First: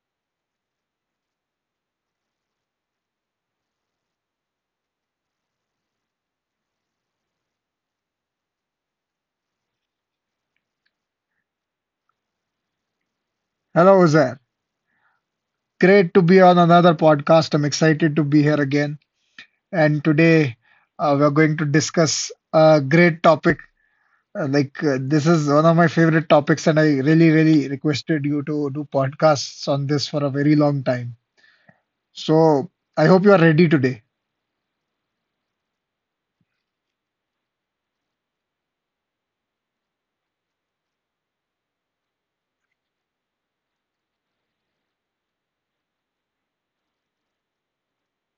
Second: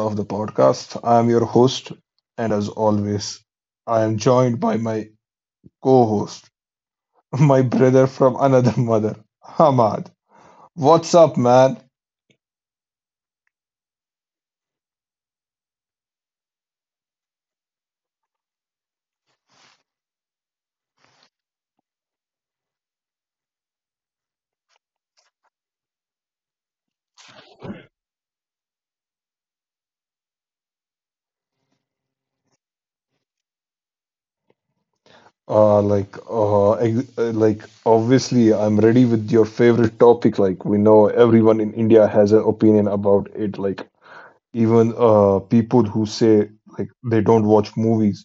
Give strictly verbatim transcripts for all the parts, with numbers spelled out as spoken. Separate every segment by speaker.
Speaker 1: of the podcast. I am your host, and as always, I am joined by my co host, my brother from another mother, Hamad. What's up, man?
Speaker 2: Hello, Uzair. Great to be on another podcast. I'm excited to be here again. And today uh, we're going to discuss a great topic. Uh, like uh, this is one of my favorite topics, and I really, really requested you to do podcasts on this for a very long time. So I hope you are ready today.
Speaker 1: Uh, like, uh, ex- uh, like, obviously, I'm ready with your favorite topic. Like, we know everyone in India has an opinion about it. Like, even uh, people who say like they don't watch movies.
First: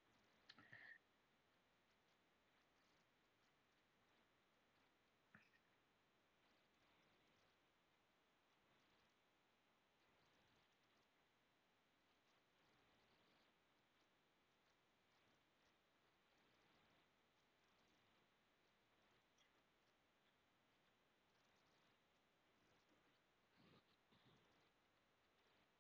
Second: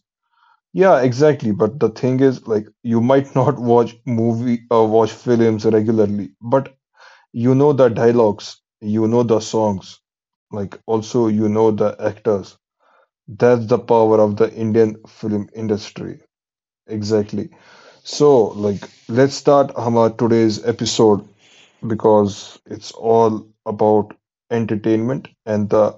Speaker 1: Yeah, exactly. But the thing is, like, you might not watch movie uh, watch films regularly, but you know the dialogues, you know the songs, like also you know the actors. That's the power of the Indian film industry. Exactly. So, like, let's start our today's episode because it's all about entertainment and the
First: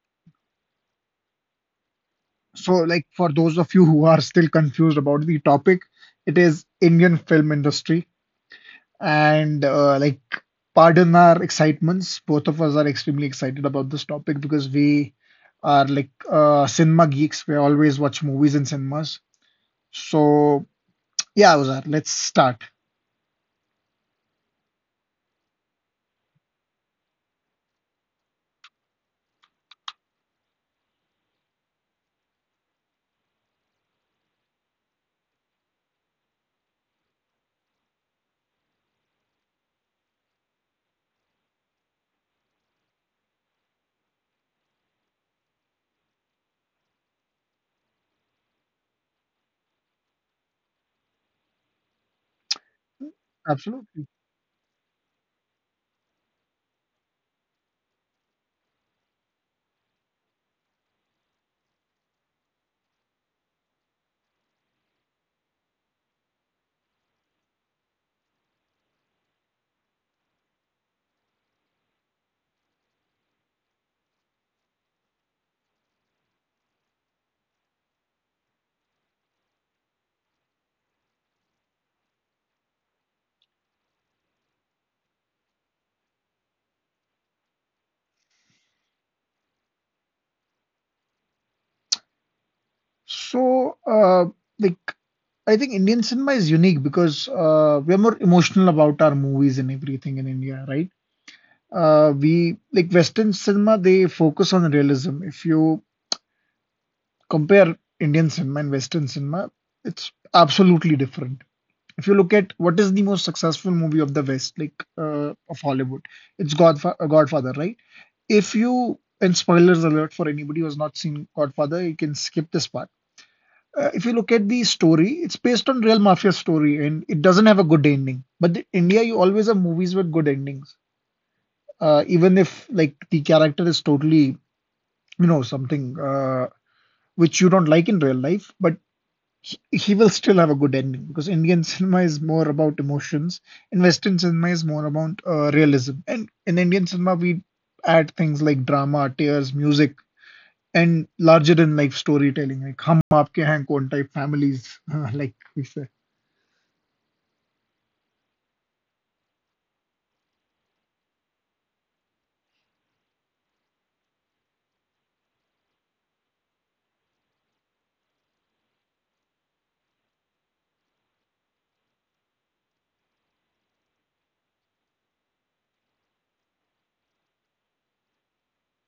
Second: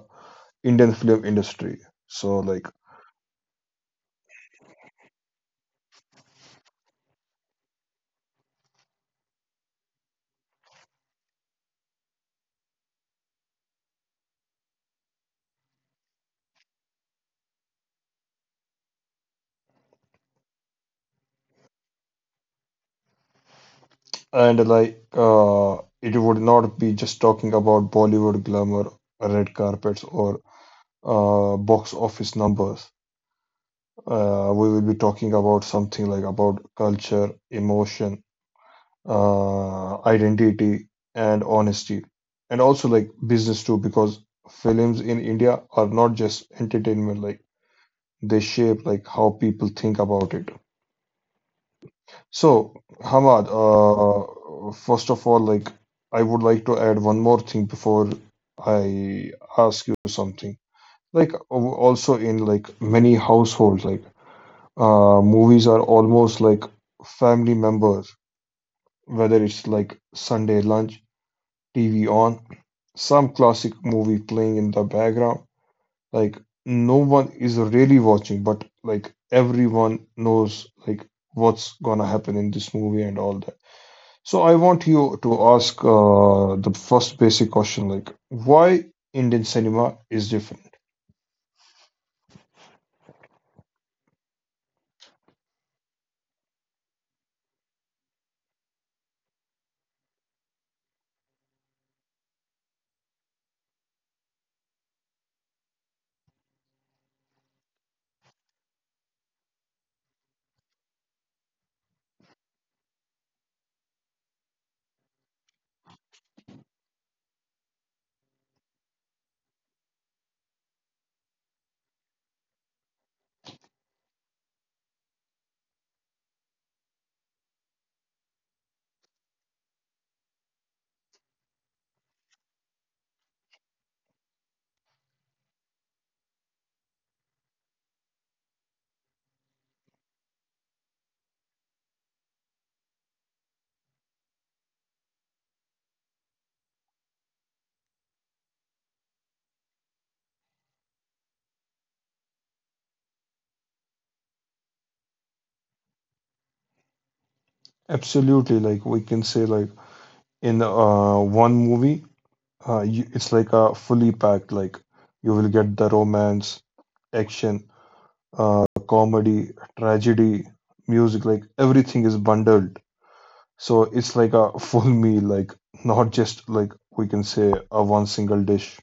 Speaker 1: Indian film industry. So, like,
Speaker 2: So, like for those of you who are still confused about the topic, it is Indian film industry. And uh, like Pardon our excitements. Both of us are extremely excited about this topic because we are like uh, cinema geeks. We always watch movies in cinemas. So yeah, Uzar, let's start.
Speaker 1: and like, uh, it would not be just talking about Bollywood glamour, red carpets, or uh, box office numbers. Uh, we will be talking about something like about culture, emotion, uh, identity, and honesty, and also like business too, because films in India are not just entertainment. Like they shape like how people think about it. So, Hamad,
Speaker 2: Absolutely.
Speaker 1: uh, first of all, like I would like to add one more thing before I ask you something. Like al- also in like many households, like uh, movies are almost like family members, whether it's like Sunday lunch, T V on, some classic movie playing in the background. Like no one is really watching, but like everyone knows like what's gonna happen in this movie and all. So I want you to ask uh, the first basic question, like why Indian cinema is different.
Speaker 2: So uh, like I think Indian cinema is unique because uh, we are more emotional about our movies and everything in India, right? Uh, we like Western cinema, they focus on realism. If you compare Indian cinema and Western cinema, it's absolutely different. If you look at what is the most successful movie of the West, like uh, of Hollywood, it's Godfa- uh, Godfather, right? If you, and spoilers alert for anybody who has not seen Godfather, you can skip this part. Uh, if you look at the story, it's based on real mafia story and it doesn't have a good ending. But in India, you always have movies with good endings, uh, even if like the character is totally, you know, something uh, which you don't like in real life, but he he will still have a good ending because Indian cinema is more about emotions and Western cinema is more about uh, realism. And in Indian cinema, we add things like drama, tears, music, and larger than life storytelling, like hum aapke hain kaun type families, like we say.
Speaker 1: Absolutely, like we can say, like in uh, one movie, uh, you, it's like a fully packed. Like you will get the romance, action, uh, comedy, tragedy, music. Like everything is bundled. So it's like a full meal. Like not just like we can say a one single dish.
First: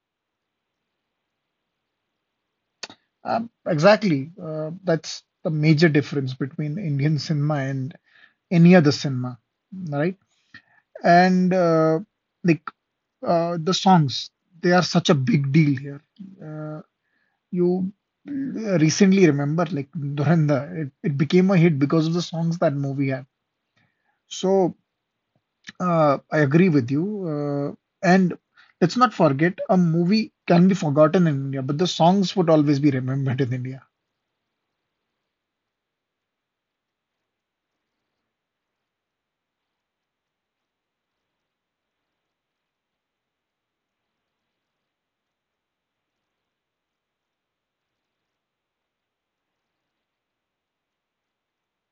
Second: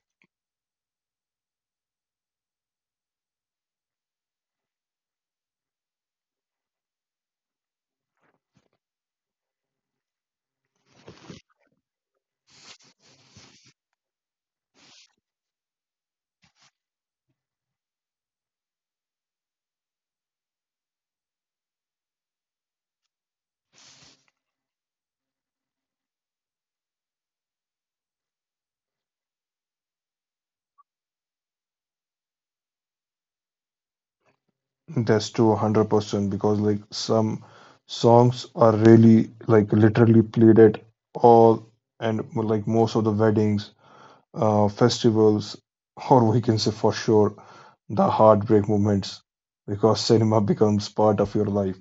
Speaker 2: Um, exactly. Uh, that's the major difference between Indian cinema and any other cinema, right? And uh, like uh, The songs, they are such a big deal here. Uh, you recently remember like Dhurandhar it, it became a hit because of the songs that movie had so uh, I agree with you uh, and let's not forget a movie can be forgotten in India but the songs would always be remembered in India.
Speaker 1: That's true, one hundred percent, because like some songs are really like literally played at all and like most of the weddings, uh, festivals, or we can say for sure the heartbreak moments, because cinema becomes part of your life.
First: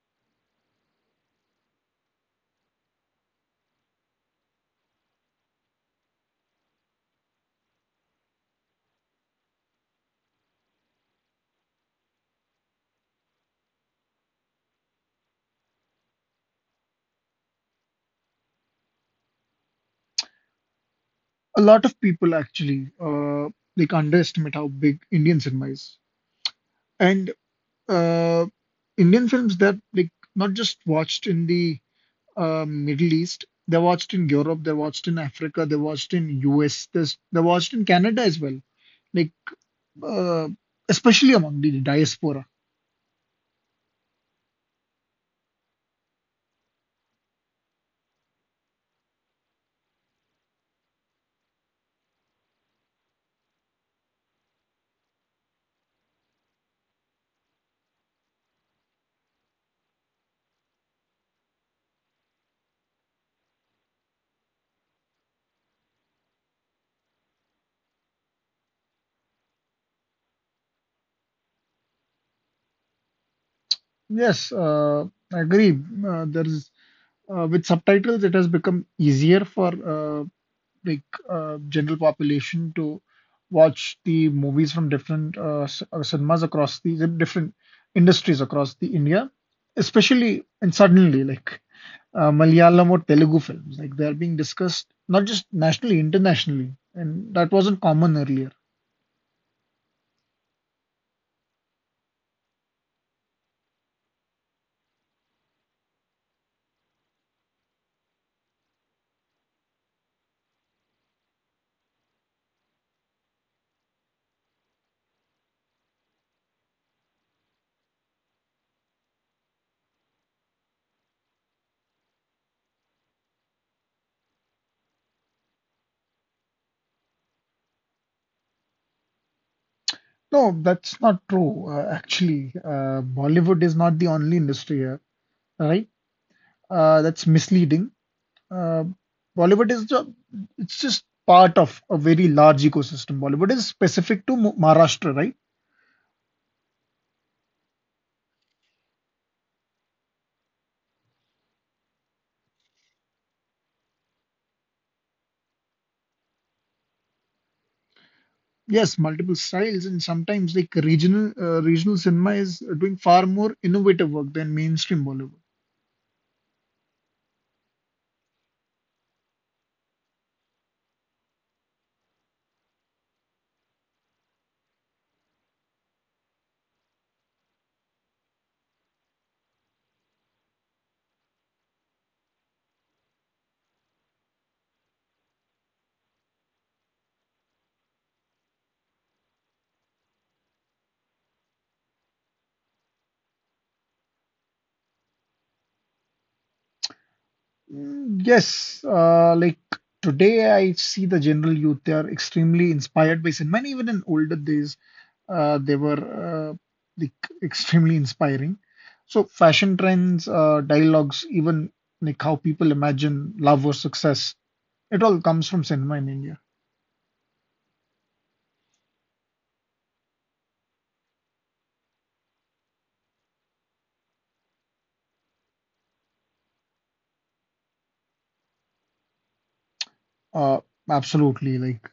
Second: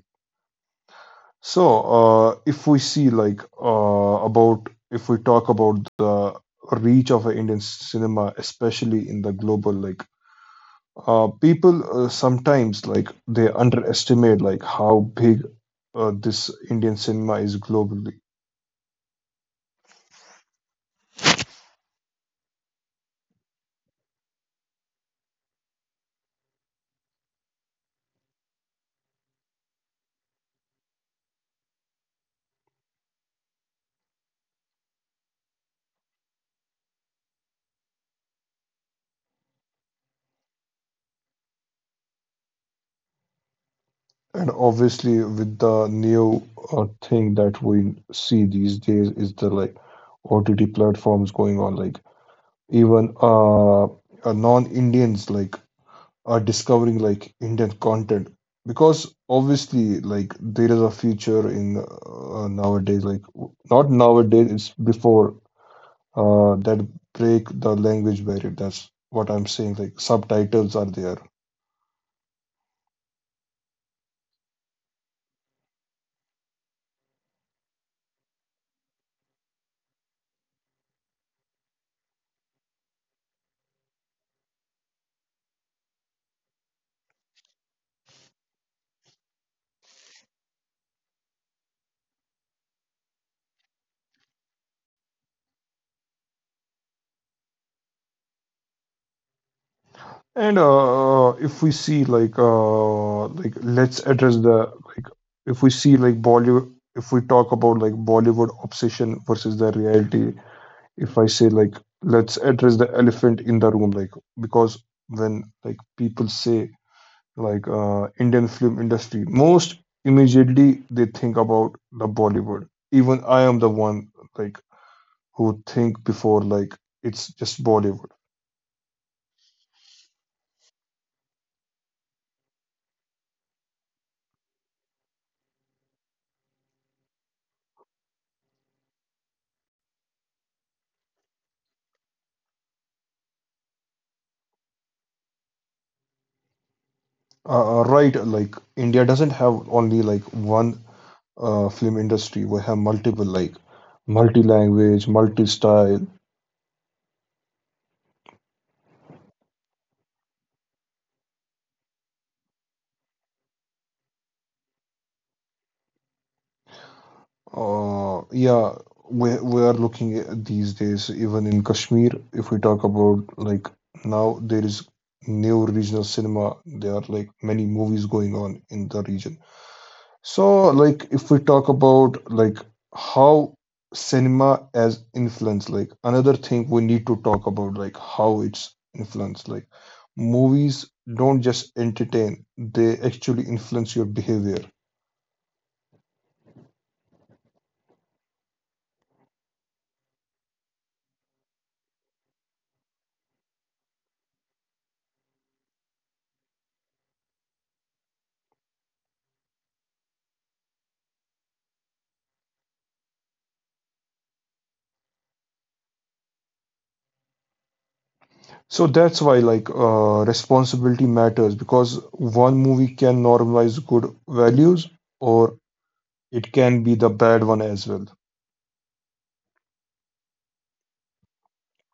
Speaker 1: So, uh, if we see like uh, about if we talk about the reach of a Indian cinema, especially in the global like uh, people uh, sometimes like they underestimate like how big uh, this Indian cinema is globally,
Speaker 2: A lot of people actually uh, like underestimate how big Indian cinema is and uh, Indian films that like not just watched in the uh, Middle East. They watched in Europe, they watched in Africa, they watched in U S, there's- they s- they watched in Canada as well. Like uh, especially among the diaspora.
Speaker 1: and obviously with the new uh, thing that we see these days is the like O T T platforms going on. Like even uh, uh non-Indians like are discovering like Indian content because obviously like there is a future in uh, nowadays like w- not nowadays it's before uh, that break the language barrier. That's what I'm saying. Like subtitles are there,
Speaker 2: Yes, uh, I agree. Uh, there is uh, With subtitles, it has become easier for uh, like uh, general population to watch the movies from different uh, c- uh, cinemas across the the different industries across the India, especially and suddenly like uh, Malayalam or Telugu films, like they are being discussed not just nationally, internationally, and that wasn't common earlier.
Speaker 1: and uh, if we see like uh, like let's address the like if we see like Bollywood, if we talk about like Bollywood obsession versus the reality. If I say like let's address the elephant in the room, like because when like people say like uh, Indian film industry, most immediately they think about the Bollywood. Even I am the one like who think before like it's just Bollywood.
Speaker 2: No, that's not true. Uh, actually, uh, Bollywood is not the only industry here, right? Uh, that's misleading. Uh, Bollywood is ju- it's just part of a very large ecosystem. Bollywood is specific to Mu- Maharashtra, right?
Speaker 1: Uh, uh, right, like India doesn't have only like one uh, film industry. We have multiple, like multi-language, multi-style.
Speaker 2: Yes, multiple styles, and sometimes like regional uh, regional cinema is doing far more innovative work than mainstream Bollywood.
Speaker 1: Uh, yeah, we we are looking at these days even in Kashmir. If we talk about like now, there is new regional cinema. There are like many movies going on in the region. So, like, if we talk about like how cinema as influence, like another thing we need to talk about, like how it's influence. Like, movies don't just entertain; they actually influence your behavior.
Speaker 2: Mm, yes, uh, like today I see the general youth, they are extremely inspired by cinema. And even in older days, uh, they were uh, like extremely inspiring. So fashion trends, uh, dialogues, even like how people imagine love or success, it all comes from cinema in India.
Speaker 1: So that's why like uh, responsibility matters because one movie can normalize good values or it can be the bad one as well.
Speaker 2: Uh, Absolutely, like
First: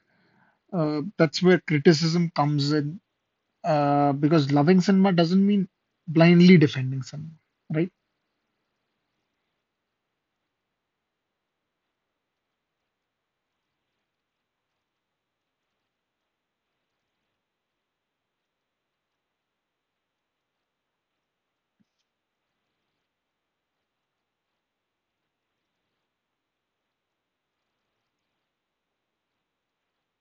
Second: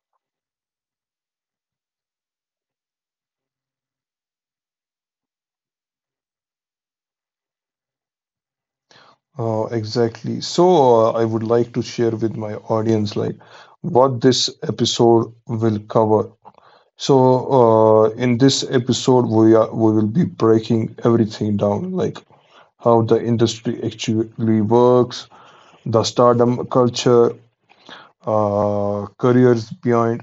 Speaker 2: uh, that's where criticism comes in, uh, because loving cinema doesn't mean blindly defending cinema, right?
Speaker 1: Oh, exactly. So, uh, I would like to share with my audience like what this episode will cover. So, uh, in this episode, we are we will be breaking everything down, like how the industry actually works, the stardom culture, uh, careers beyond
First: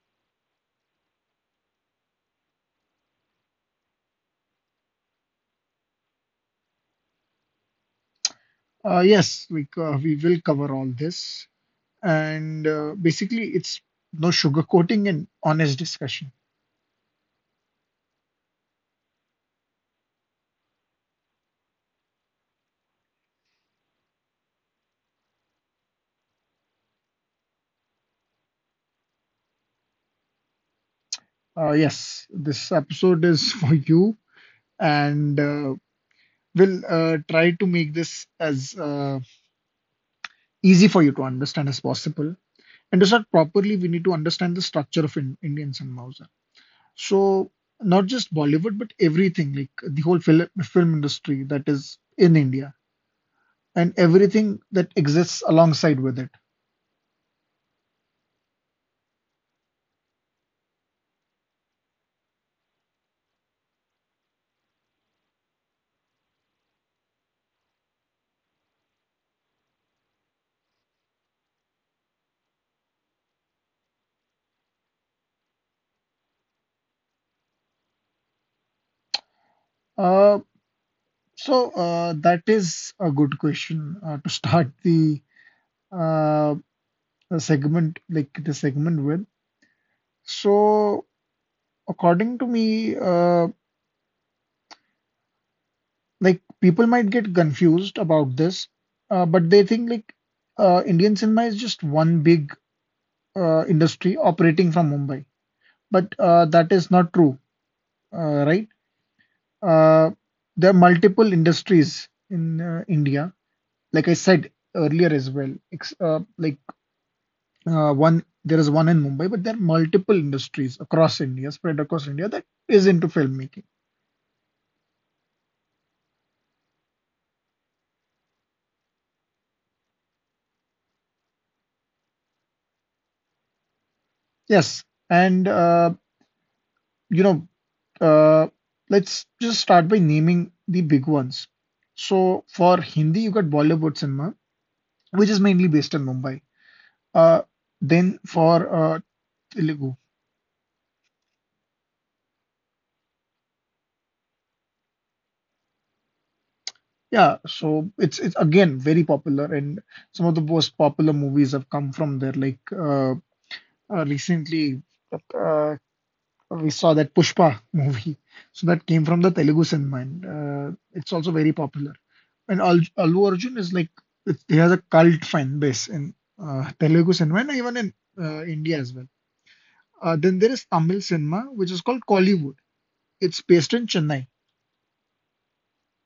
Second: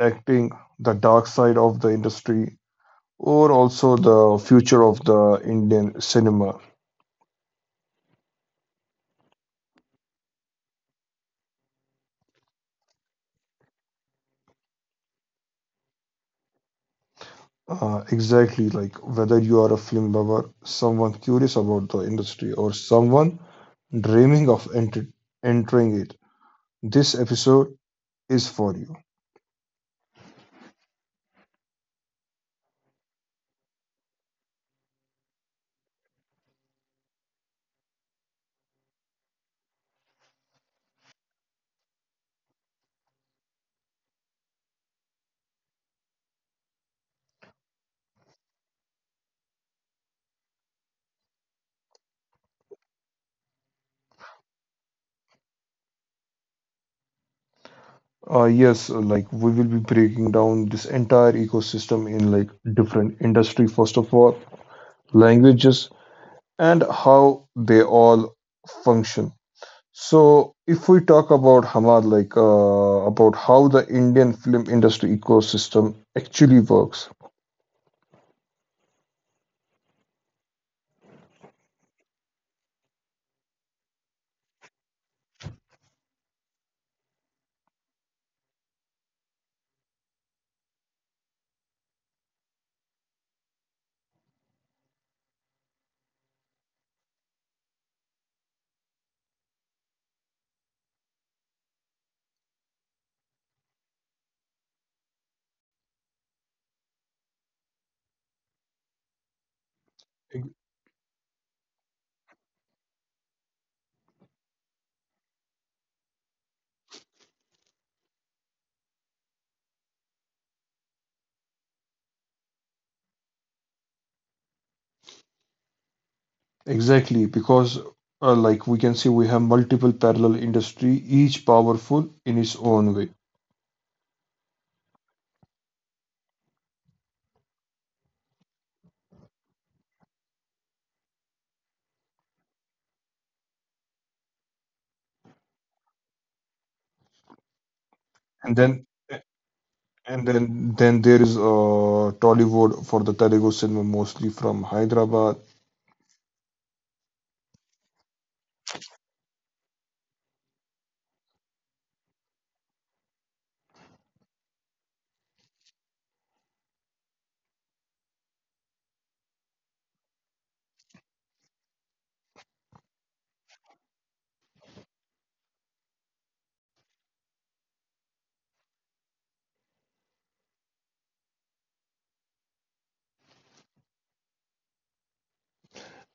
Speaker 1: acting, the dark side of the industry, or also the future of the Indian cinema.
Speaker 2: Uh, yes, we, co- we will cover all this. And uh, basically, it's no sugarcoating and honest discussion.
Speaker 1: Uh, exactly, like whether you are a film lover, someone curious about the industry, or someone dreaming of enter- entering it, this episode is for you.
Speaker 2: Uh, yes, this episode is for you, and uh, we'll uh, try to make this as uh, easy for you to understand as possible. And to start properly, we need to understand the structure of in- Indian cinema also. So, not just Bollywood, but everything like the whole film, film industry that is in India and everything that exists alongside with it.
Speaker 1: Uh, yes, uh, like we will be breaking down this entire ecosystem in like different industry, first of all, languages, and how they all function. So, if we talk about Hamad, like uh, about how the Indian film industry ecosystem actually works.
Speaker 2: Uh, So uh, that is a good question uh, to start the uh, the segment like the segment with. So according to me, uh, like people might get confused about this, uh, but they think like uh, Indian cinema is just one big uh, industry operating from Mumbai. But uh, that is not true, uh, right? Uh, there are multiple industries in uh, India, like I said earlier as well. Ex uh, like Uh, one There is one in Mumbai, but there are multiple industries across India, spread across India that is into filmmaking.
Speaker 1: Exactly, because uh, like we can see we have multiple parallel industry, each powerful in its own way.
Speaker 2: Yes, and uh, you know, uh, let's just start by naming the big ones. So for Hindi, you got Bollywood cinema, which is mainly based in Mumbai. Uh, then
Speaker 1: And
Speaker 2: for
Speaker 1: then
Speaker 2: uh, Telugu,
Speaker 1: and then then there is uh, Tollywood for the Telugu cinema mostly from Hyderabad.
Speaker 2: yeah, so it's it's again very popular, and some of the most popular movies have come from there. Like uh, uh, recently, uh, we saw that Pushpa movie. So that came from the Telugu cinema. And, uh, it's also very popular. And Al- Allu Arjun is like it- he has a cult fan base in uh, Telugu cinema and even in uh, India as well. Uh, then there is Tamil cinema, which is called Kollywood. It's based in Chennai.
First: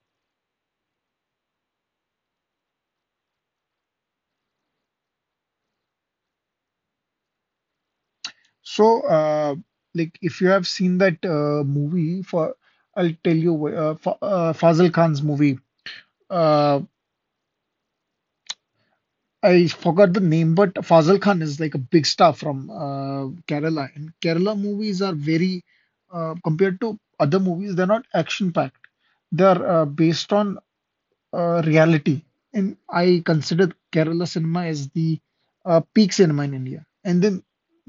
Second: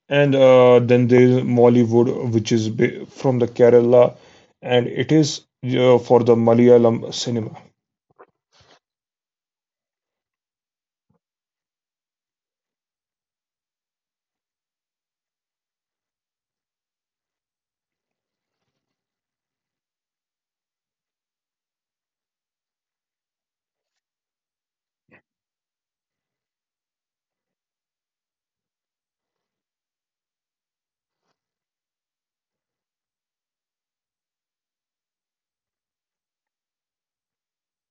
Speaker 1: And uh, then there is Mollywood, which is ba- from the Kerala, and it is uh, for the Malayalam cinema.
Speaker 2: So, uh, like if you have seen that uh, movie for, I'll tell you, wh- uh, Fa- uh, Fazil Khan's movie. Uh, I forgot the name, but Fazal Khan is like a big star from uh, Kerala, and Kerala movies are very uh, compared to other movies, they're not action packed. They're uh, based on uh, reality, and I consider Kerala cinema as the uh, peak cinema in India. And then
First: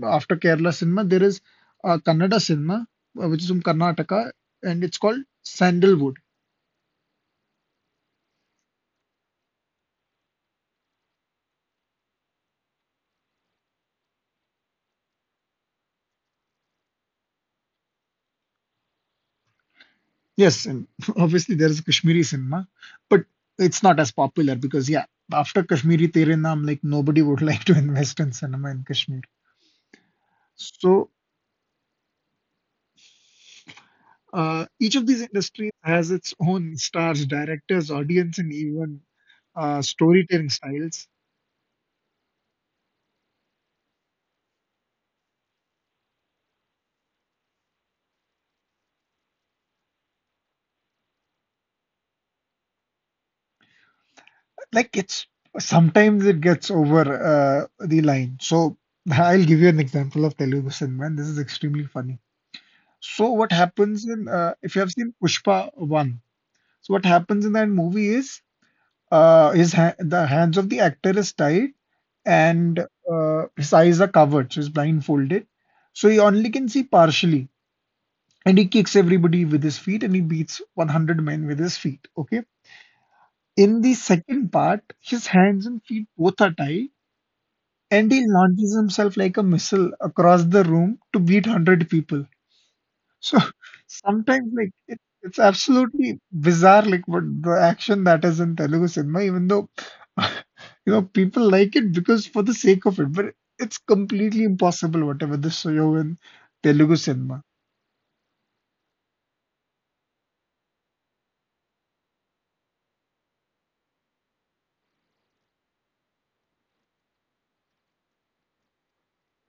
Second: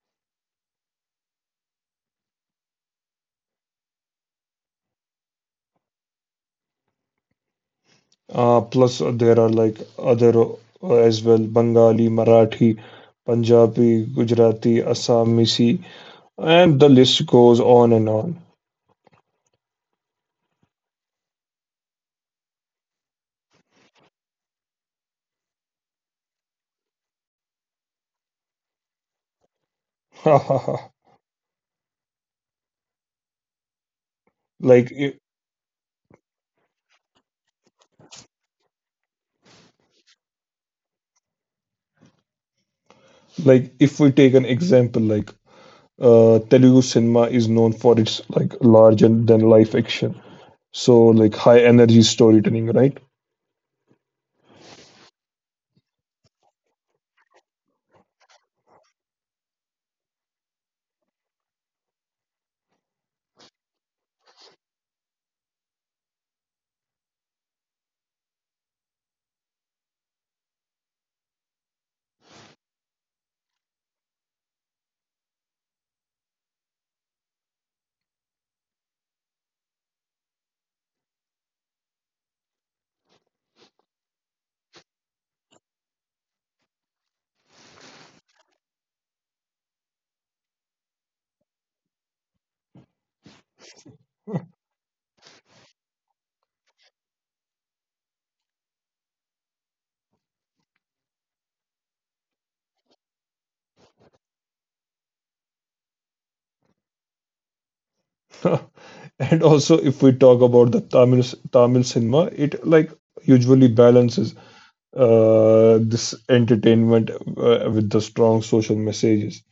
Speaker 2: after Kerala cinema, there is uh, Kannada cinema, uh, which is from Karnataka, and it's called Sandalwood.
Speaker 1: Uh, plus uh, there are like other uh, as well, Bengali, Marathi, Punjabi, Gujarati, Assamese. And the list goes on and on.
Speaker 2: Yes, and obviously there is Kashmiri cinema, but it's not as popular because yeah, after Kashmiri Tere Naam, like nobody would like to invest in cinema in Kashmir. So uh,
Speaker 1: Like,
Speaker 2: each of
Speaker 1: i-
Speaker 2: these industries has its own stars, directors, audience, and even uh, storytelling styles.
Speaker 1: like if we take an example, like uh, Telugu cinema is known for its like larger than life action, so like high energy storytelling, right?
Speaker 2: Like it's sometimes it gets over uh, the line. So I'll give you an example of Telugu cinema, and this is extremely funny. So what happens in uh, if you have seen Pushpa one? So what happens in that movie is Uh, his ha the hands of the actor is tied and uh, his eyes are covered, so he's blindfolded. So he only can see partially. And he kicks everybody with his feet and he beats a hundred men with his feet. Okay. In the second part, his hands and feet both are tied and he launches himself like a missile across the room to beat a hundred people. So sometimes like it, it's absolutely bizarre like what the action that is in Telugu cinema, even though you know people like it because for the sake of it, but it's completely impossible whatever the show in Telugu cinema.
Speaker 1: And also, if we talk about the Tamil c- Tamil cinema, it like usually balances uh, this entertainment uh, with the strong social messages.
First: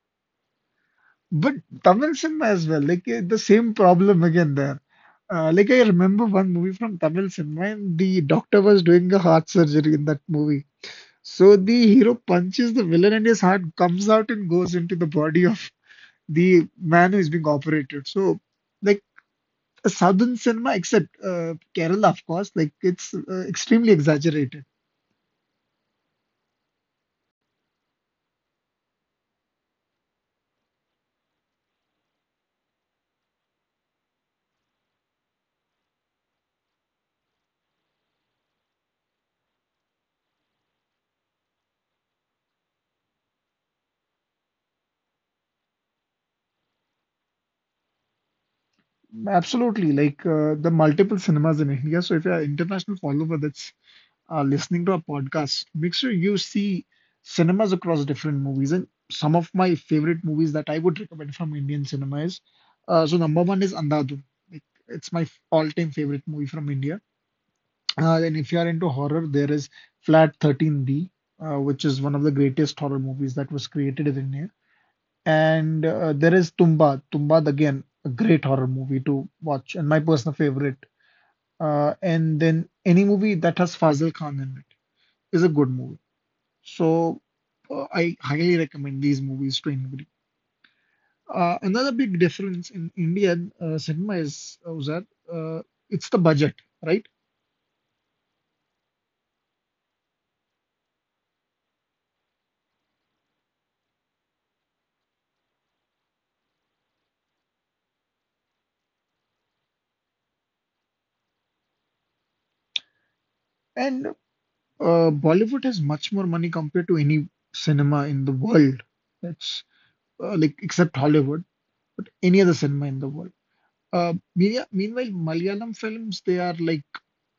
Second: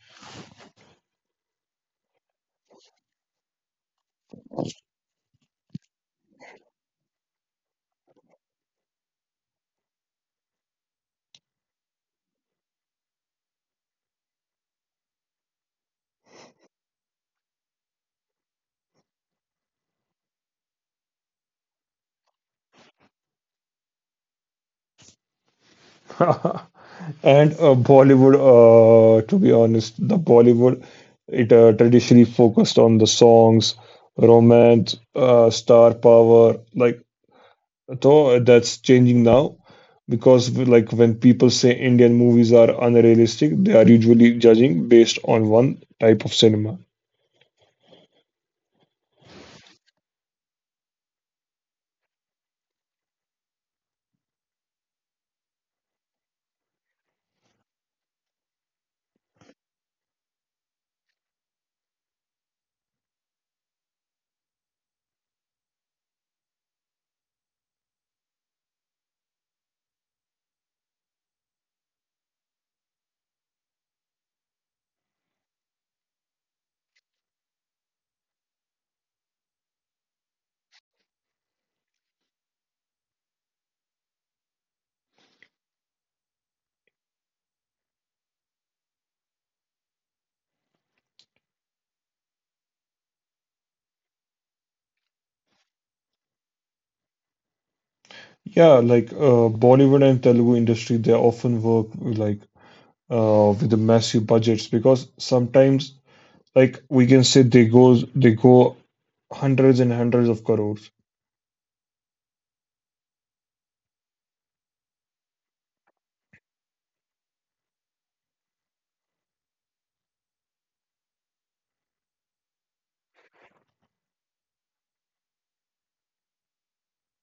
Speaker 2: But Tamil cinema as well, like eh, the same problem again there. Uh, like I remember one movie from Tamil cinema, and the doctor was doing a heart surgery in that movie. So the hero punches the villain, and his heart comes out and goes into the body of the manner is being operated. So, like a southern cinema, except uh, Kerala, of course, like it's uh, extremely exaggerated.
Speaker 1: And uh, Bollywood, uh, to be honest, the Bollywood, it uh, traditionally focused on the songs, romance, uh, star power. Like, though uh, that's changing now because, we- like, when people say Indian movies are unrealistic, they are usually judging based on one type of cinema.
Speaker 2: Absolutely, like uh, the multiple cinemas in India. So, if you're an international follower that's uh, listening to our podcast, make sure you see cinemas across different movies. And some of my favorite movies that I would recommend from Indian cinema is uh, so number one is Andhadhun. Like, it's my all-time favorite movie from India. Uh, then if you are into horror, there is Flat thirteen B, uh, which is one of the greatest horror movies that was created in India. And uh, there is Tumba. Tumbad, again, a great horror movie to watch and my personal favorite. Uh, and then any movie that has Fazil Khan in it is a good movie. So uh, I highly recommend these movies to anybody. Uh, another big difference in Indian uh, cinema is uh, was that uh, it's the budget, right?
Speaker 1: Yeah, like uh, Bollywood and Telugu industry, they often work like uh, with the massive budgets because sometimes like we can say they goes they go hundreds and hundreds of crores.
Speaker 2: And Uh, Bollywood has much more money compared to any cinema in the world. That's uh, like except Hollywood, but any other cinema in the world. Uh, meanwhile, meanwhile, Malayalam films they are like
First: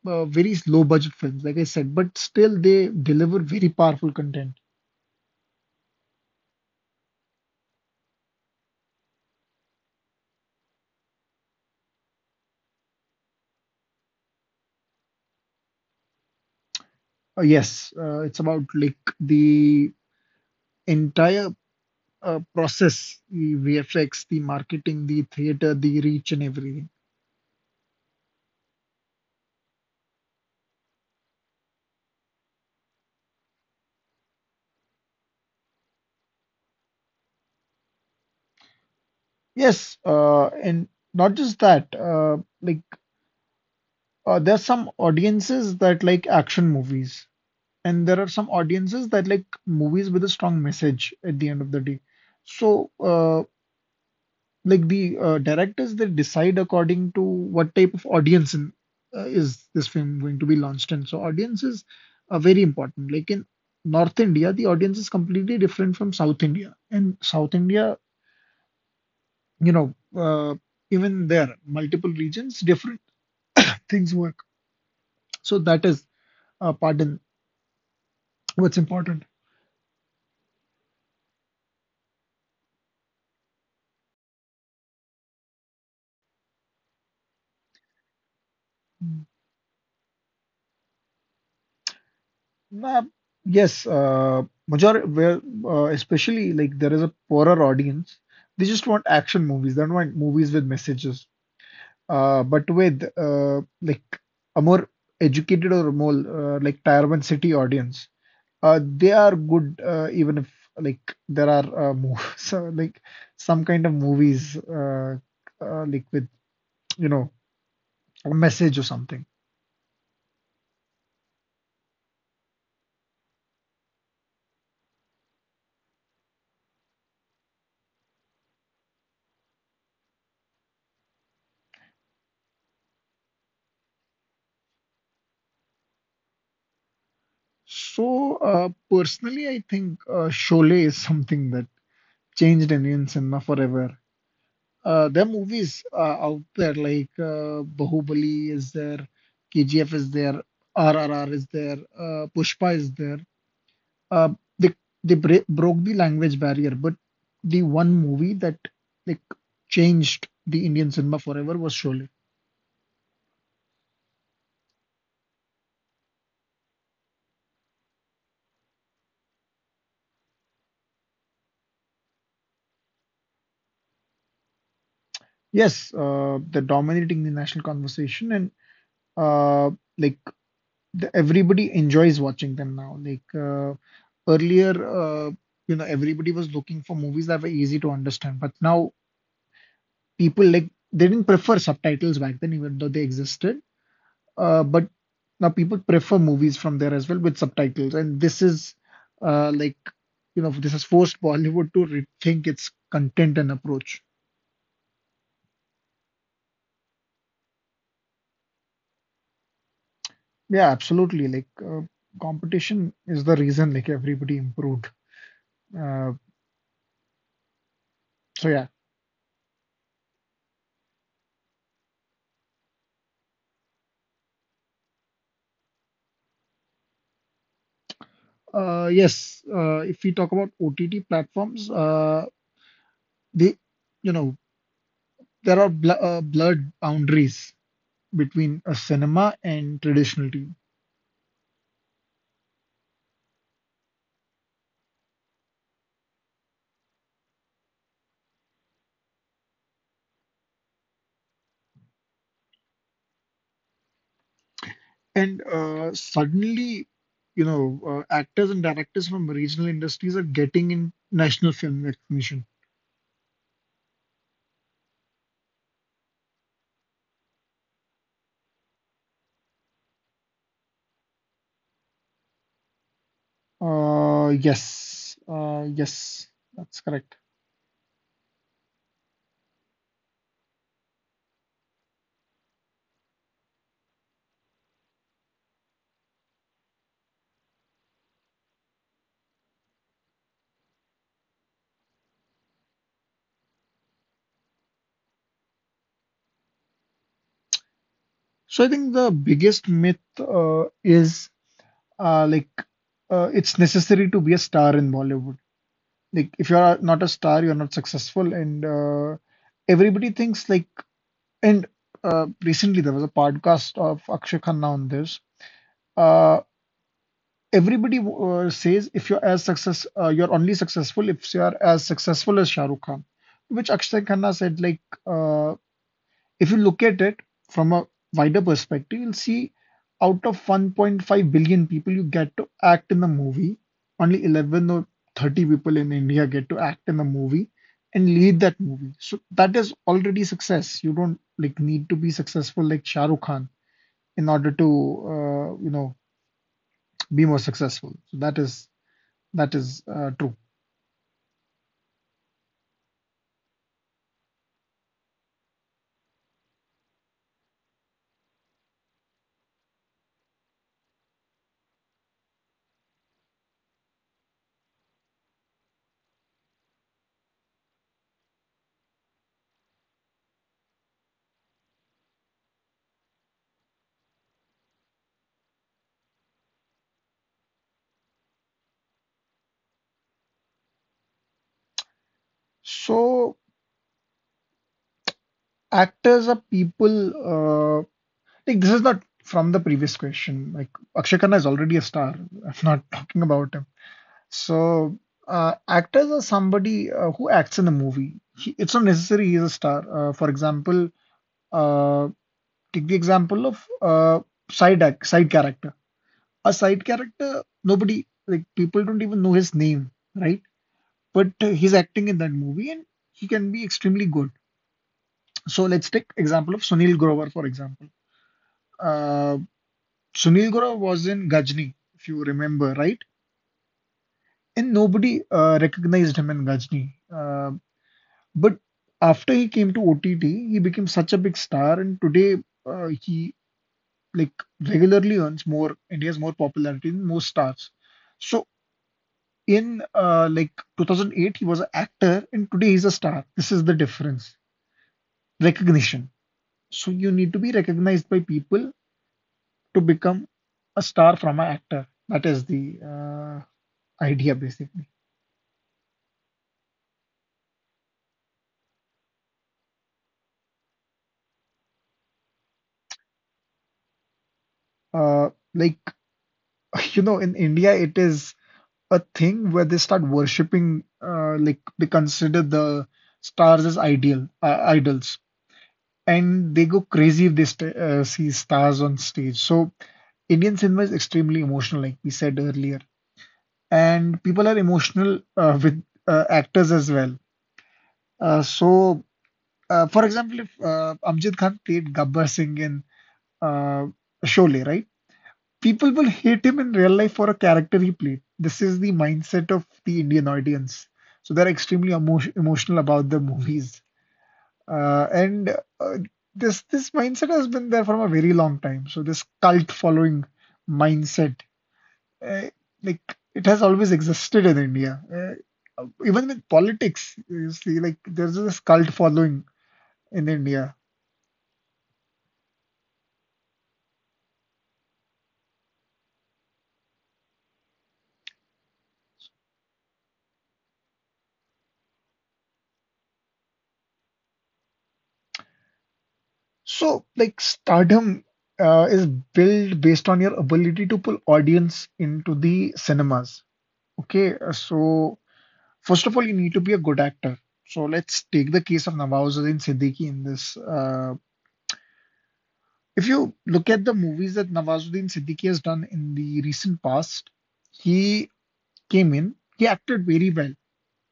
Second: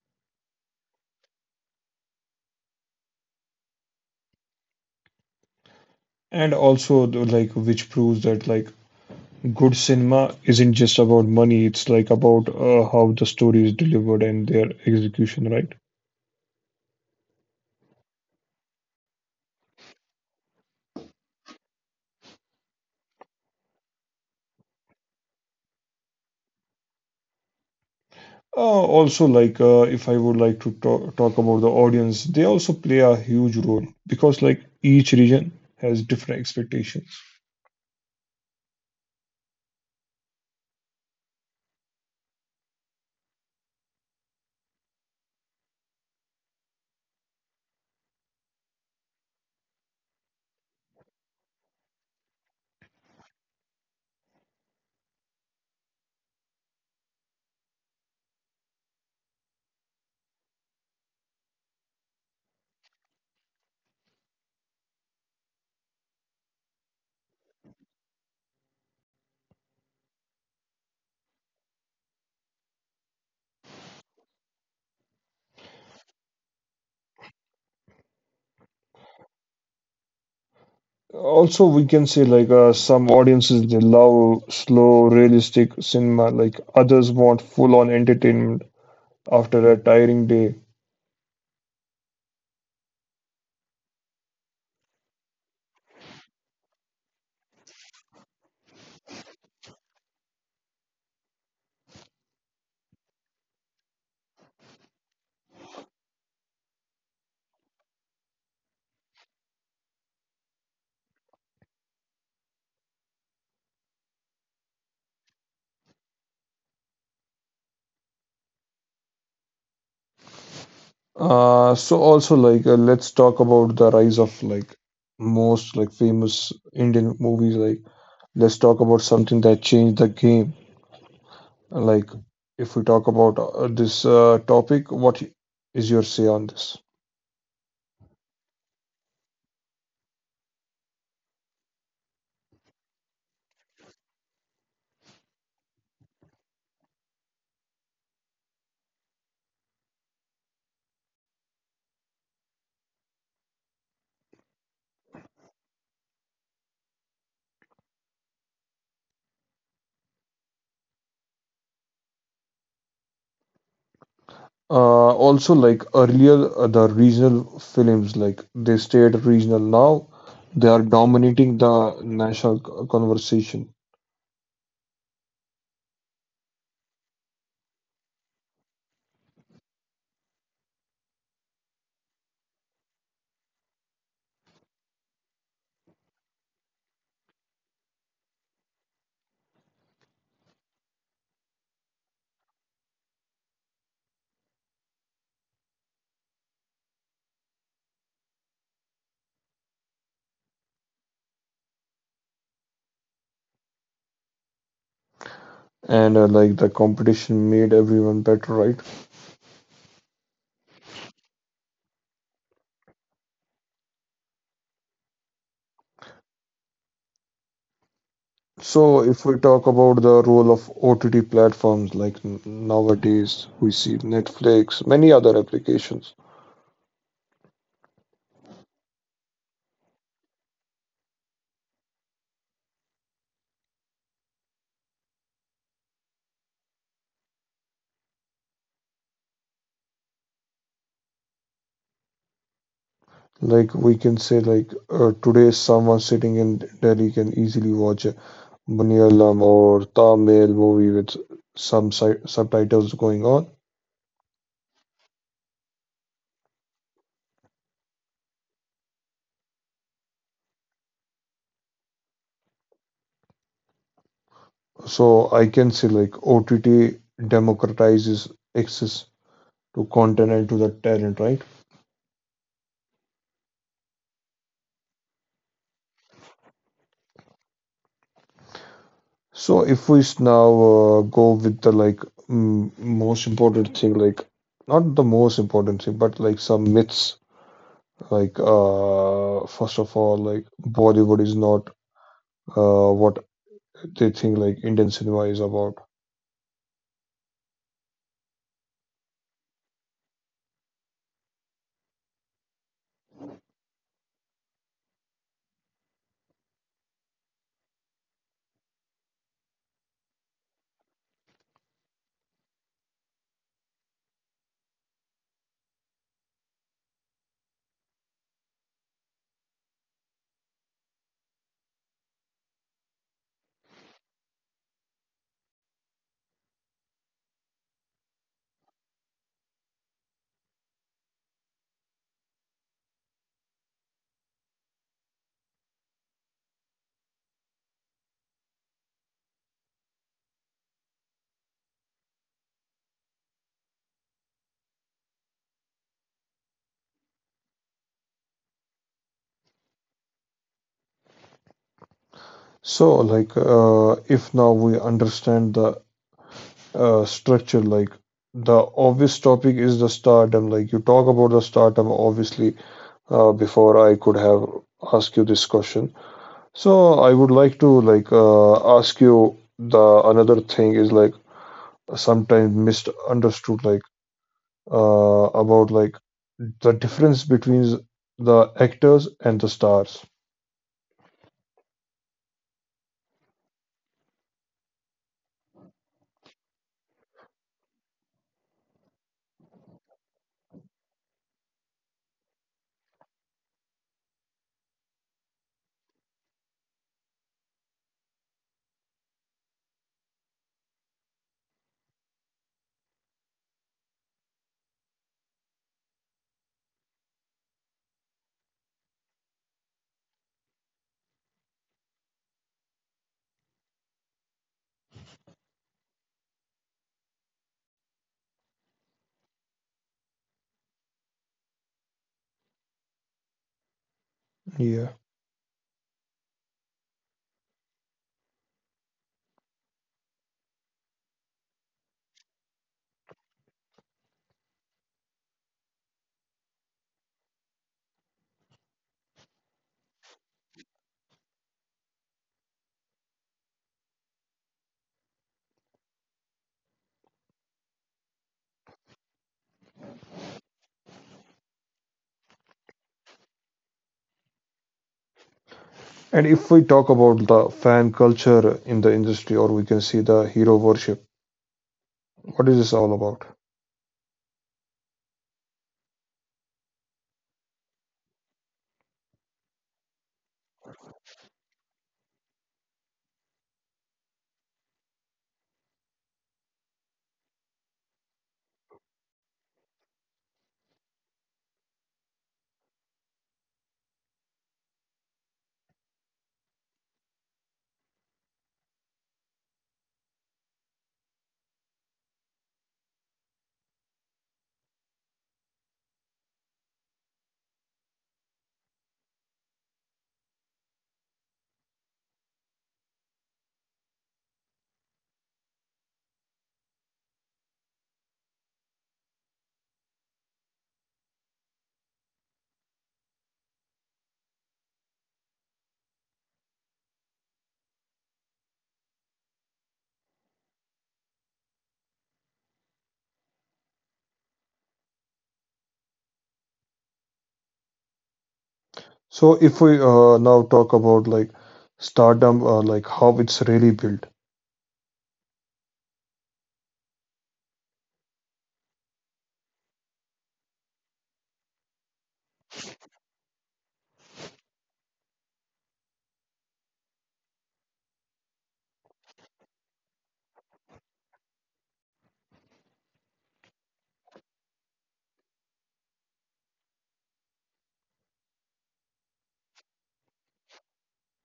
Speaker 2: uh, very low budget films, like I said, but still they deliver very powerful content.
Speaker 1: And also the, like which proves that like good cinema isn't just about money, it's like about uh, how the story is delivered and their execution, right?
Speaker 2: Uh, yes, uh, it's about like the entire uh, process, the V F X, the marketing, the theater, the reach, and everything.
Speaker 1: Uh, also like uh, if I would like to talk, talk about the audience, they also play a huge role because like each region has different expectations.
Speaker 2: Yes, uh, and not just that. Uh, like Uh, there are some audiences that like action movies, and there are some audiences that like movies with a strong message at the end of the day. So, uh, like the uh, directors, they decide according to what type of audience in, uh, is this film going to be launched in. So, audiences are very important. Like in North India, the audience is completely different from South India. And South India, you know, uh, even there, multiple regions, different things work. So, that is, uh, pardon, what's important.
Speaker 1: Also we can say like uh, some audiences they love slow realistic cinema like others want full on entertainment after a tiring day.
Speaker 2: Nah, yes, uh, majority where uh, especially like there is a poorer audience. They just want action movies. They don't want movies with messages. Uh, but with uh, like a more educated or more uh, like Tier one city audience, uh, they are good uh, even if like there are uh, mo so, like some kind of movies uh, uh, like with you know a message or something.
Speaker 1: Uh, so also like uh, let's talk about the rise of like most like famous Indian movies. Like let's talk about something that changed the game. Like if we talk about uh, this uh, topic, what is your say on this?
Speaker 2: So uh, personally, I think uh, Sholay is something that changed Indian cinema forever. Uh, there are movies uh, out there like uh, Bahubali is there, K G F is there, R R R is there, uh, Pushpa is there. Uh, they they bra- broke the language barrier, but the one movie that like changed the Indian cinema forever was Sholay.
Speaker 1: Uh, also like earlier uh, the regional films like they stayed regional. Now they are dominating the national c- conversation.
Speaker 2: Yes, uh, they're dominating the national conversation and uh, like the, everybody enjoys watching them now. Like uh, earlier, uh, you know, everybody was looking for movies that were easy to understand, but now people like they didn't prefer subtitles back then, even though they existed. Uh, but now people prefer movies from there as well with subtitles, and this is uh, like you know, this has forced Bollywood to rethink its content and approach.
Speaker 1: And uh, like the competition made everyone better, right?
Speaker 2: Yeah, absolutely. Like uh, competition is the reason like everybody improved. Uh, so yeah,
Speaker 1: So, if we talk about the role of O T T platforms, like n- nowadays we see Netflix, many other applications.
Speaker 2: Uh, yes, uh, if we talk about O T T platforms, uh, they, you know, there are bl uh, blurred boundaries between a cinema and traditional T V.
Speaker 1: Like we can say, like uh, today, someone sitting in Delhi can easily watch a Malayalam or Tamil movie with some si- subtitles going on.
Speaker 2: And uh, suddenly, you know, uh, actors and directors from regional industries are getting in national film recognition.
Speaker 1: So I can say, like O T T democratizes access to content and to the talent, right?
Speaker 2: Uh, yes, uh, yes, that's correct.
Speaker 1: So if we s- now uh, go with the like m most important thing, like not the most important thing, but like some myths, like uh, first of all, like Bollywood is not uh, what they think like Indian cinema is about.
Speaker 2: So I think the biggest myth uh, is uh, like uh, it's necessary to be a star in Bollywood. Like if you're not a star, you're not successful, and uh, everybody thinks like and uh, recently there was a podcast of Akshay Khanna on this. uh, Everybody uh, says if you're as success uh, you're only successful if you're as successful as shahrukh khan, which Akshay Khanna said. Like uh, if you look at it from a wider perspective, you'll see out of one point five billion people you get to act in the movie, only eleven or thirty people in India get to act in the movie and lead that movie. So that is already success. You don't like need to be successful like Shah Rukh Khan in order to uh, you know be more successful. So that is that is uh, true.
Speaker 1: So like uh, if now we understand the uh, structure, like the obvious topic is the stardom. Like you talk about the stardom, obviously. Uh, before I could have asked you this question. So I would like to like uh, ask you the another thing is like sometimes misunderstood like uh, about like the difference between the actors and the stars.
Speaker 2: So actors are people uh, like, this is not from the previous question. Like, Akshay Khanna is already a star. I'm not talking about him. So, uh, actors are somebody uh, who acts in a movie. He, it's not necessary he's a star. Uh, for example, uh, take the example of uh, side act, side character. A side character, nobody like people don't even know his name, right? But uh, he's acting in that movie, and he can be extremely good. So let's take example of Sunil Grover, for example. Uh, Sunil Gora was in Gajni, if you remember, right? And
Speaker 1: Yeah.
Speaker 2: nobody uh, recognized him in Gajni. Uh, but after he came to O T T, he became such a big star, and today uh, he like regularly earns more and he has more popularity than most stars. So in uh, like two thousand eight, he was an actor, and today he's a star. This is the difference, recognition. So you need to be recognized by people to become a star from an actor. That is the uh, idea, basically.
Speaker 1: And if we talk about the fan culture in the industry, or we can see the hero worship, what is this all about?
Speaker 2: Uh, like you know, in India, it is a thing where they start worshipping, uh, like they consider the stars as ideal uh, idols, and they go crazy if they st uh, see stars on stage. So Indian cinema is extremely emotional, like we said earlier, and people are emotional uh, with uh, actors as well. Uh, so, uh, for example, if uh, Amjad Khan played Gabbar Singh in uh, Sholay, right? People will hate him in real life for a character he played. This is the mindset of the Indian audience. So they're extremely emo- emotional about the movies. Uh, and uh, this this mindset has been there from a very long time. So this cult following mindset, uh, like, it has always existed in India. Uh, even with politics, you see, like there's this cult following in India.
Speaker 1: So if we uh, now talk about like stardom, uh, like how it's really built.
Speaker 2: So, like, stardom uh, is built based on your ability to pull audience into the cinemas. Okay, uh, so first of all, you need to be a good actor. So let's take the case of Nawazuddin Siddiqui in this. Uh, if you look at the movies that Nawazuddin Siddiqui has done in the recent past, he came in, he acted very well.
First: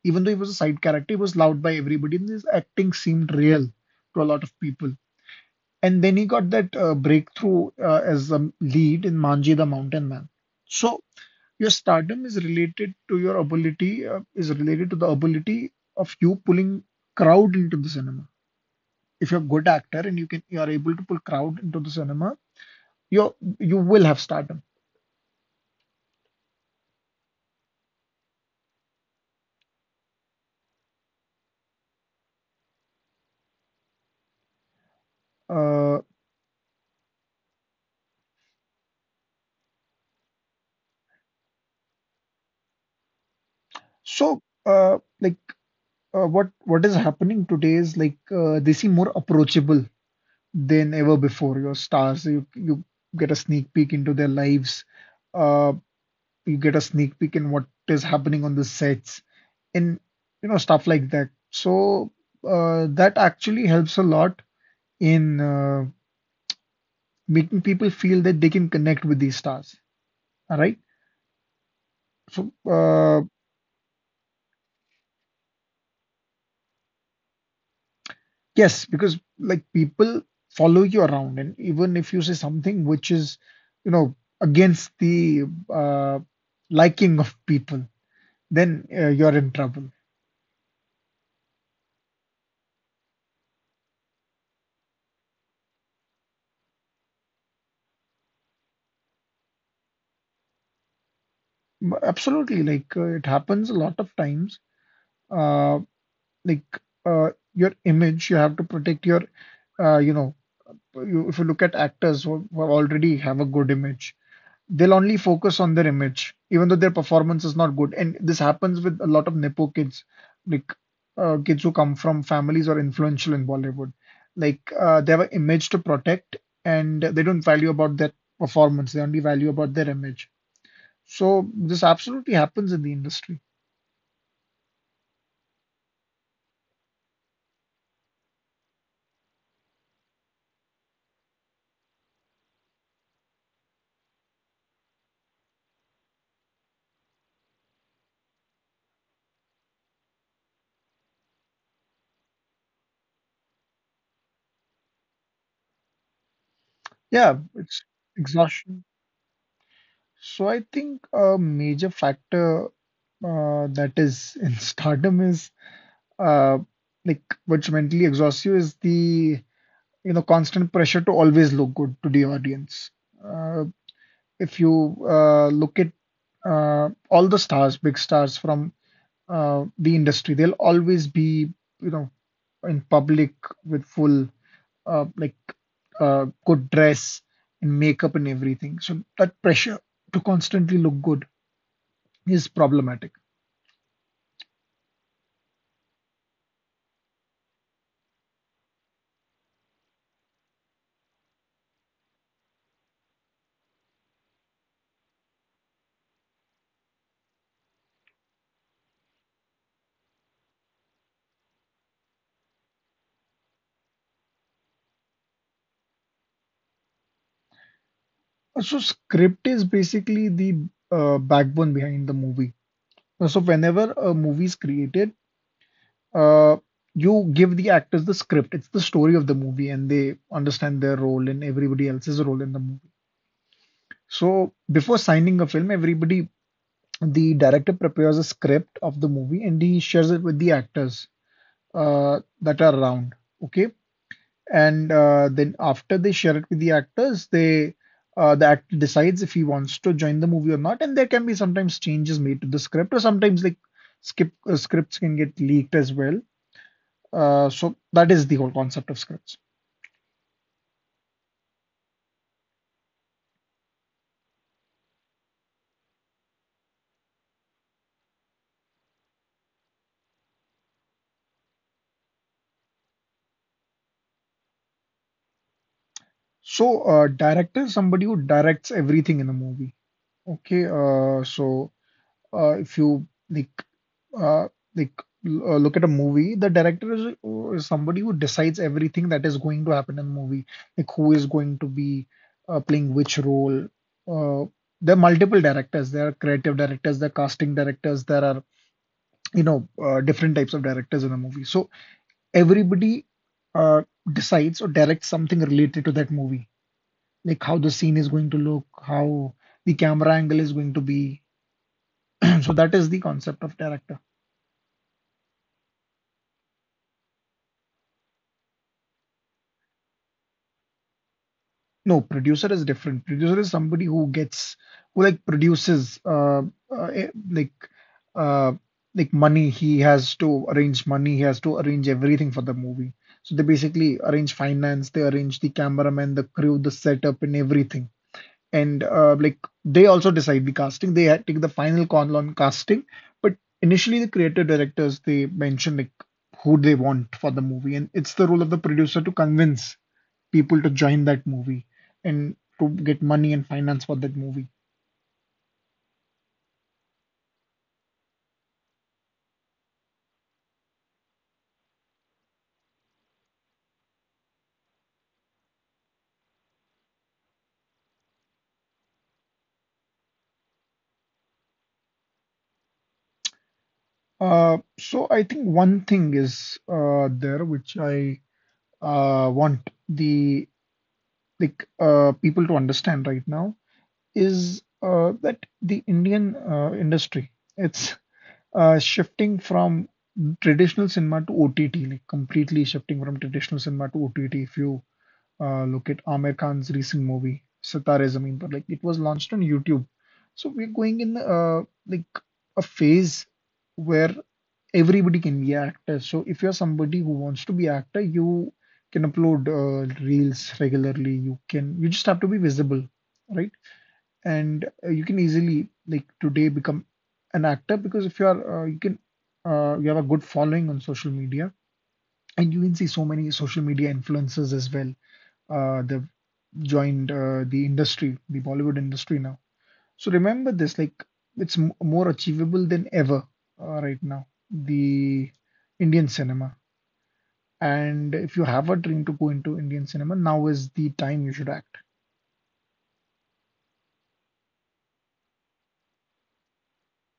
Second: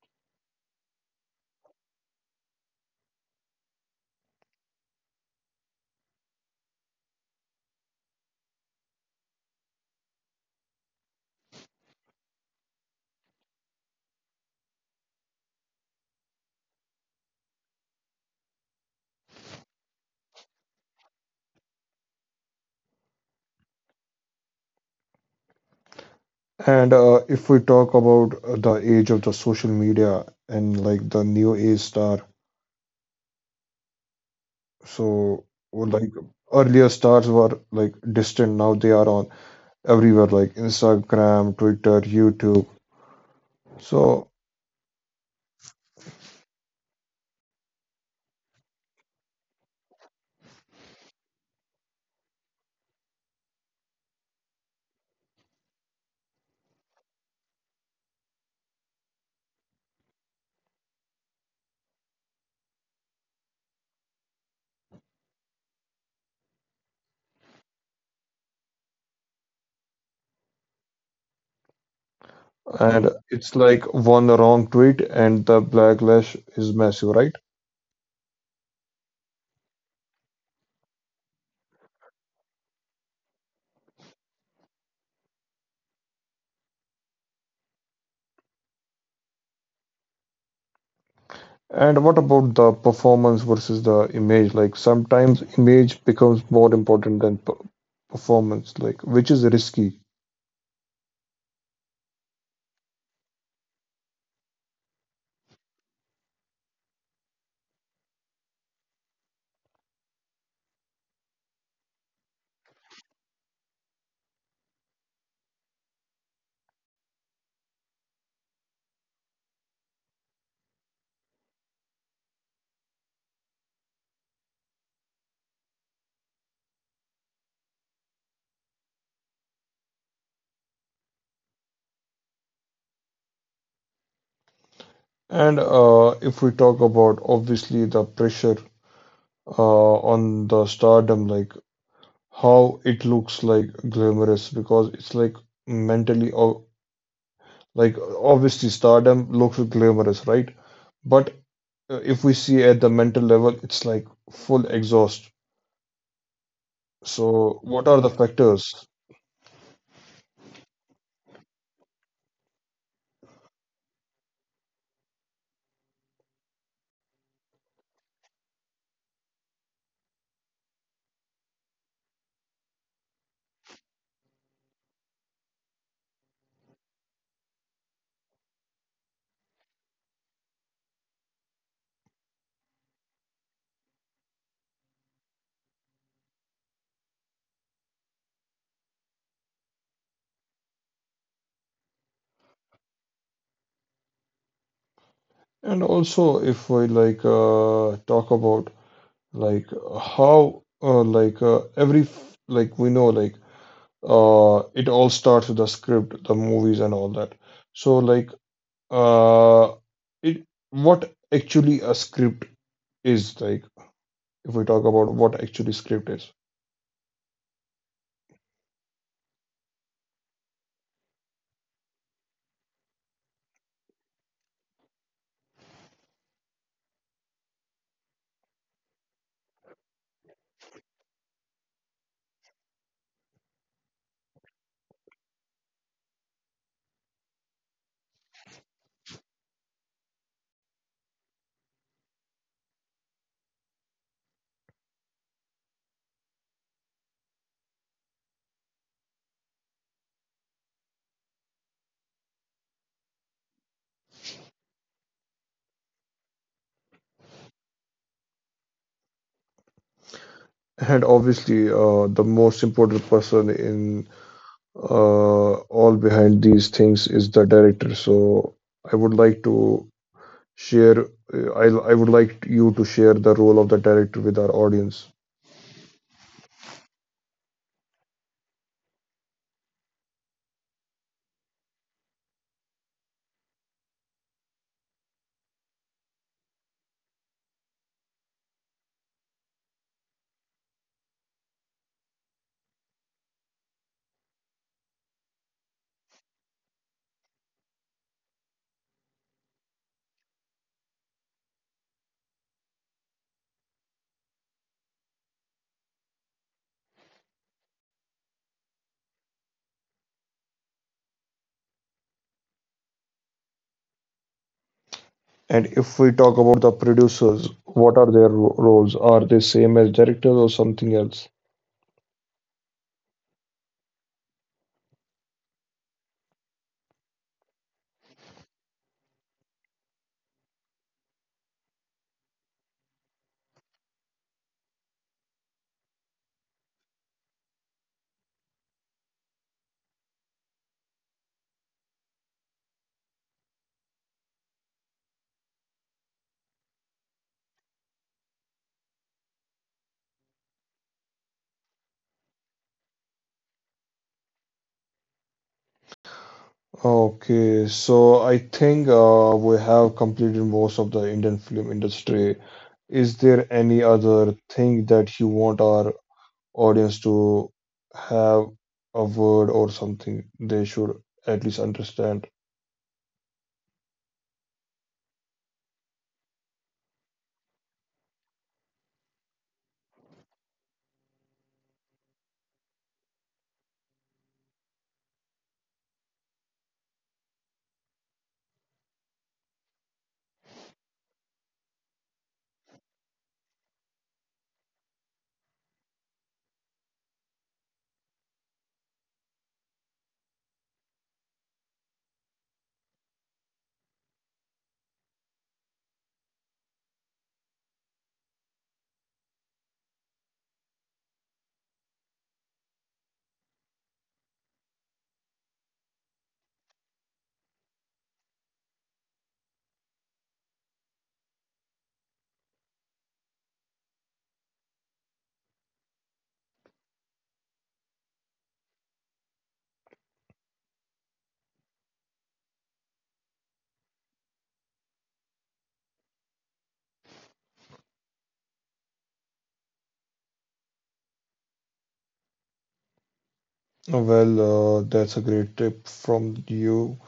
Speaker 2: Even though he was a side character, he was loved by everybody, and his acting seemed real to a lot of people. And then he got that uh, breakthrough uh, as a lead in Manji the Mountain Man. So your stardom is related to your ability, uh, is related to the ability of you pulling crowd into the cinema. If you're a good actor and you can, you are able to pull crowd into the cinema, you you will have stardom.
Speaker 1: And uh, if we talk about uh, the age of the social media and like the new age star, so or,
Speaker 2: Uh,
Speaker 1: like earlier stars were like distant, now they are on everywhere like Instagram, Twitter, YouTube.
Speaker 2: so
Speaker 1: So,
Speaker 2: uh, like uh, what what is happening today is like uh, they seem more approachable than ever before. Your stars, you you get a sneak peek into their lives. Uh, you get a sneak peek in what is happening on the sets and you know stuff like that. So uh, that actually helps a lot in uh, making people feel that they can connect with these stars. All right. So
Speaker 1: and
Speaker 2: uh,
Speaker 1: it's like one wrong tweet and the backlash is massive, right?
Speaker 2: yes, because like people follow you around, and even if you say something which is you know against the uh, liking of people, then uh, you're in trouble.
Speaker 1: And what about the performance versus the image? Like sometimes image becomes more important than per performance, like which is risky.
Speaker 2: M- Absolutely, like uh, it happens a lot of times. Uh, like uh, your image, you have to protect your uh, you know you, if you look at actors who, who already have a good image, they'll only focus on their image even though their performance is not good, and this happens with a lot of nepo kids. Like uh, kids who come from families or influential in Bollywood, like uh, they have an image to protect, and they don't value about their performance, they only value about their image. So this absolutely happens in the industry.
Speaker 1: And uh, if we talk about obviously the pressure uh, on the stardom, like how it looks like glamorous because it's like mentally, o- like obviously stardom looks glamorous, right? But uh, if we see at the mental level, it's like full exhaust.
Speaker 2: Yeah,
Speaker 1: So
Speaker 2: it's
Speaker 1: what are the
Speaker 2: exhaustion.
Speaker 1: factors?
Speaker 2: So I think a major factor uh, that is in stardom is uh, like which mentally exhausts you is the you know constant pressure to always look good to the audience. Uh, if you uh, look at uh, all the stars, big stars from uh, the industry, they'll always be you know in public with full uh, like uh, good dress and makeup and everything. So that pressure to constantly look good is problematic.
Speaker 1: And also if we like uh, talk about like how uh, like uh, every f- like we know like uh it all starts with the script, the movies and all that. So like uh it, what actually a script is, like if we talk about what actually script is.
Speaker 2: So script is basically the uh, backbone behind the movie. So whenever a movie is created, uh, you give the actors the script. It's the story of the movie, and they understand their role and everybody else's role in the movie. So before signing a film, everybody, the director prepares a script of the movie and he shares it with the actors uh, that are around. Okay, and uh, then after they share it with the actors, they uh, the actor decides if he wants to join the movie or not, and there can be sometimes changes made to the script, or sometimes like skip uh, scripts can get leaked as well. Uh, so that is the whole concept of scripts.
Speaker 1: And obviously uh the most important person in uh all behind these things is the director, so I would like to share I I would like you to share the role of the director with our audience.
Speaker 2: So uh, director is somebody who directs everything in a movie. Okay, uh, so uh, if you like uh, like l- uh, look at a movie, the director is, is somebody who decides everything that is going to happen in the movie, like who is going to be uh, playing which role. Uh, there are multiple directors. There are creative directors, there are casting directors, there are you know uh, different types of directors in a movie. So everybody uh, decides or directs something related to that movie, like how the scene is going to look, how the camera angle is going to be. So that is the concept of director.
Speaker 1: And if we talk about the producers, what are their ro- roles? Are they same as directors or something else?
Speaker 2: No, producer is different. Producer is somebody who gets who like produces uh, uh eh, like uh like money. He has to arrange money. He has to arrange everything for the movie. So they basically arrange finance. They arrange the cameraman, the crew, the setup, and everything. And uh, like they also decide the casting. They had- take the final call on casting. But initially, the creative directors they mention like who they want for the movie, and it's the role of the producer to convince people to join that movie and to get money and finance for that movie.
Speaker 1: Okay, so I think uh, we have completed most of the Indian film industry. Is there any other thing that you want our audience to have a word or something they should at least understand?
Speaker 2: Uh, so I think one thing is uh, there which I uh, want the like uh, people to understand right now is uh, that the Indian uh, industry, it's uh, shifting from traditional cinema to O T T, like completely shifting from traditional cinema to O T T. If you uh, look at Aamir Khan's recent movie Sitare Zameen Par. Like it was launched on YouTube. So we're going in uh, like a phase where everybody can be an actor. So if you're somebody who wants to be an actor, you can upload uh, reels regularly. You can you just have to be visible, right? And uh, you can easily like today become an actor because if you are uh, you can uh, you have a good following on social media, and you can see so many social media influencers as well uh, the joined uh, the industry, the Bollywood industry now. So remember this, like it's m more achievable than ever uh, right now, the Indian cinema. And if you have a dream to go into Indian cinema, now is the time you should act.
Speaker 1: Well, uh, that's a great tip from you.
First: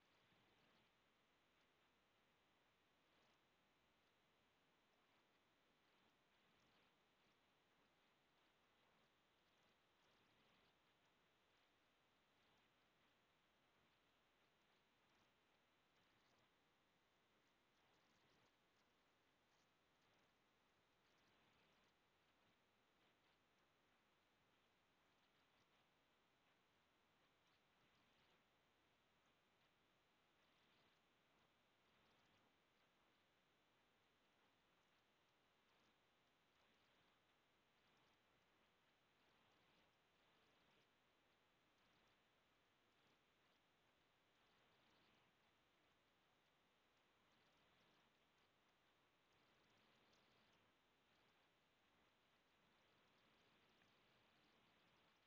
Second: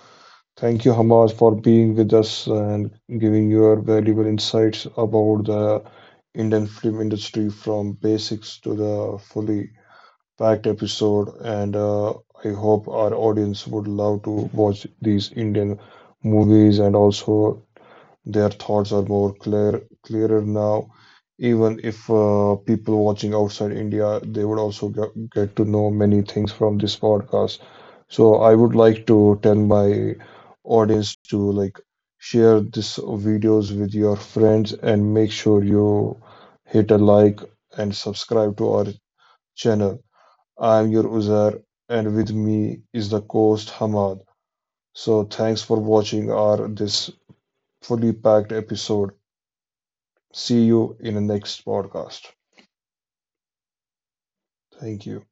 Speaker 1: Thank you, Hamaz, for being with us and giving your valuable insights about the Indian film industry from basics to the fully packed episode. And uh, I hope our audience would love to watch these Indian movies and also their thoughts are more clear, clearer now. Even if uh, people watching outside India, they would also get, get to know many things from this podcast. So I would like to tell my audience to like share this videos with your friends and make sure you hit a like and subscribe to our channel. I am your Uzair and with me is the host Hamad. So thanks for watching our this fully packed episode. See you in the next podcast. Thank you.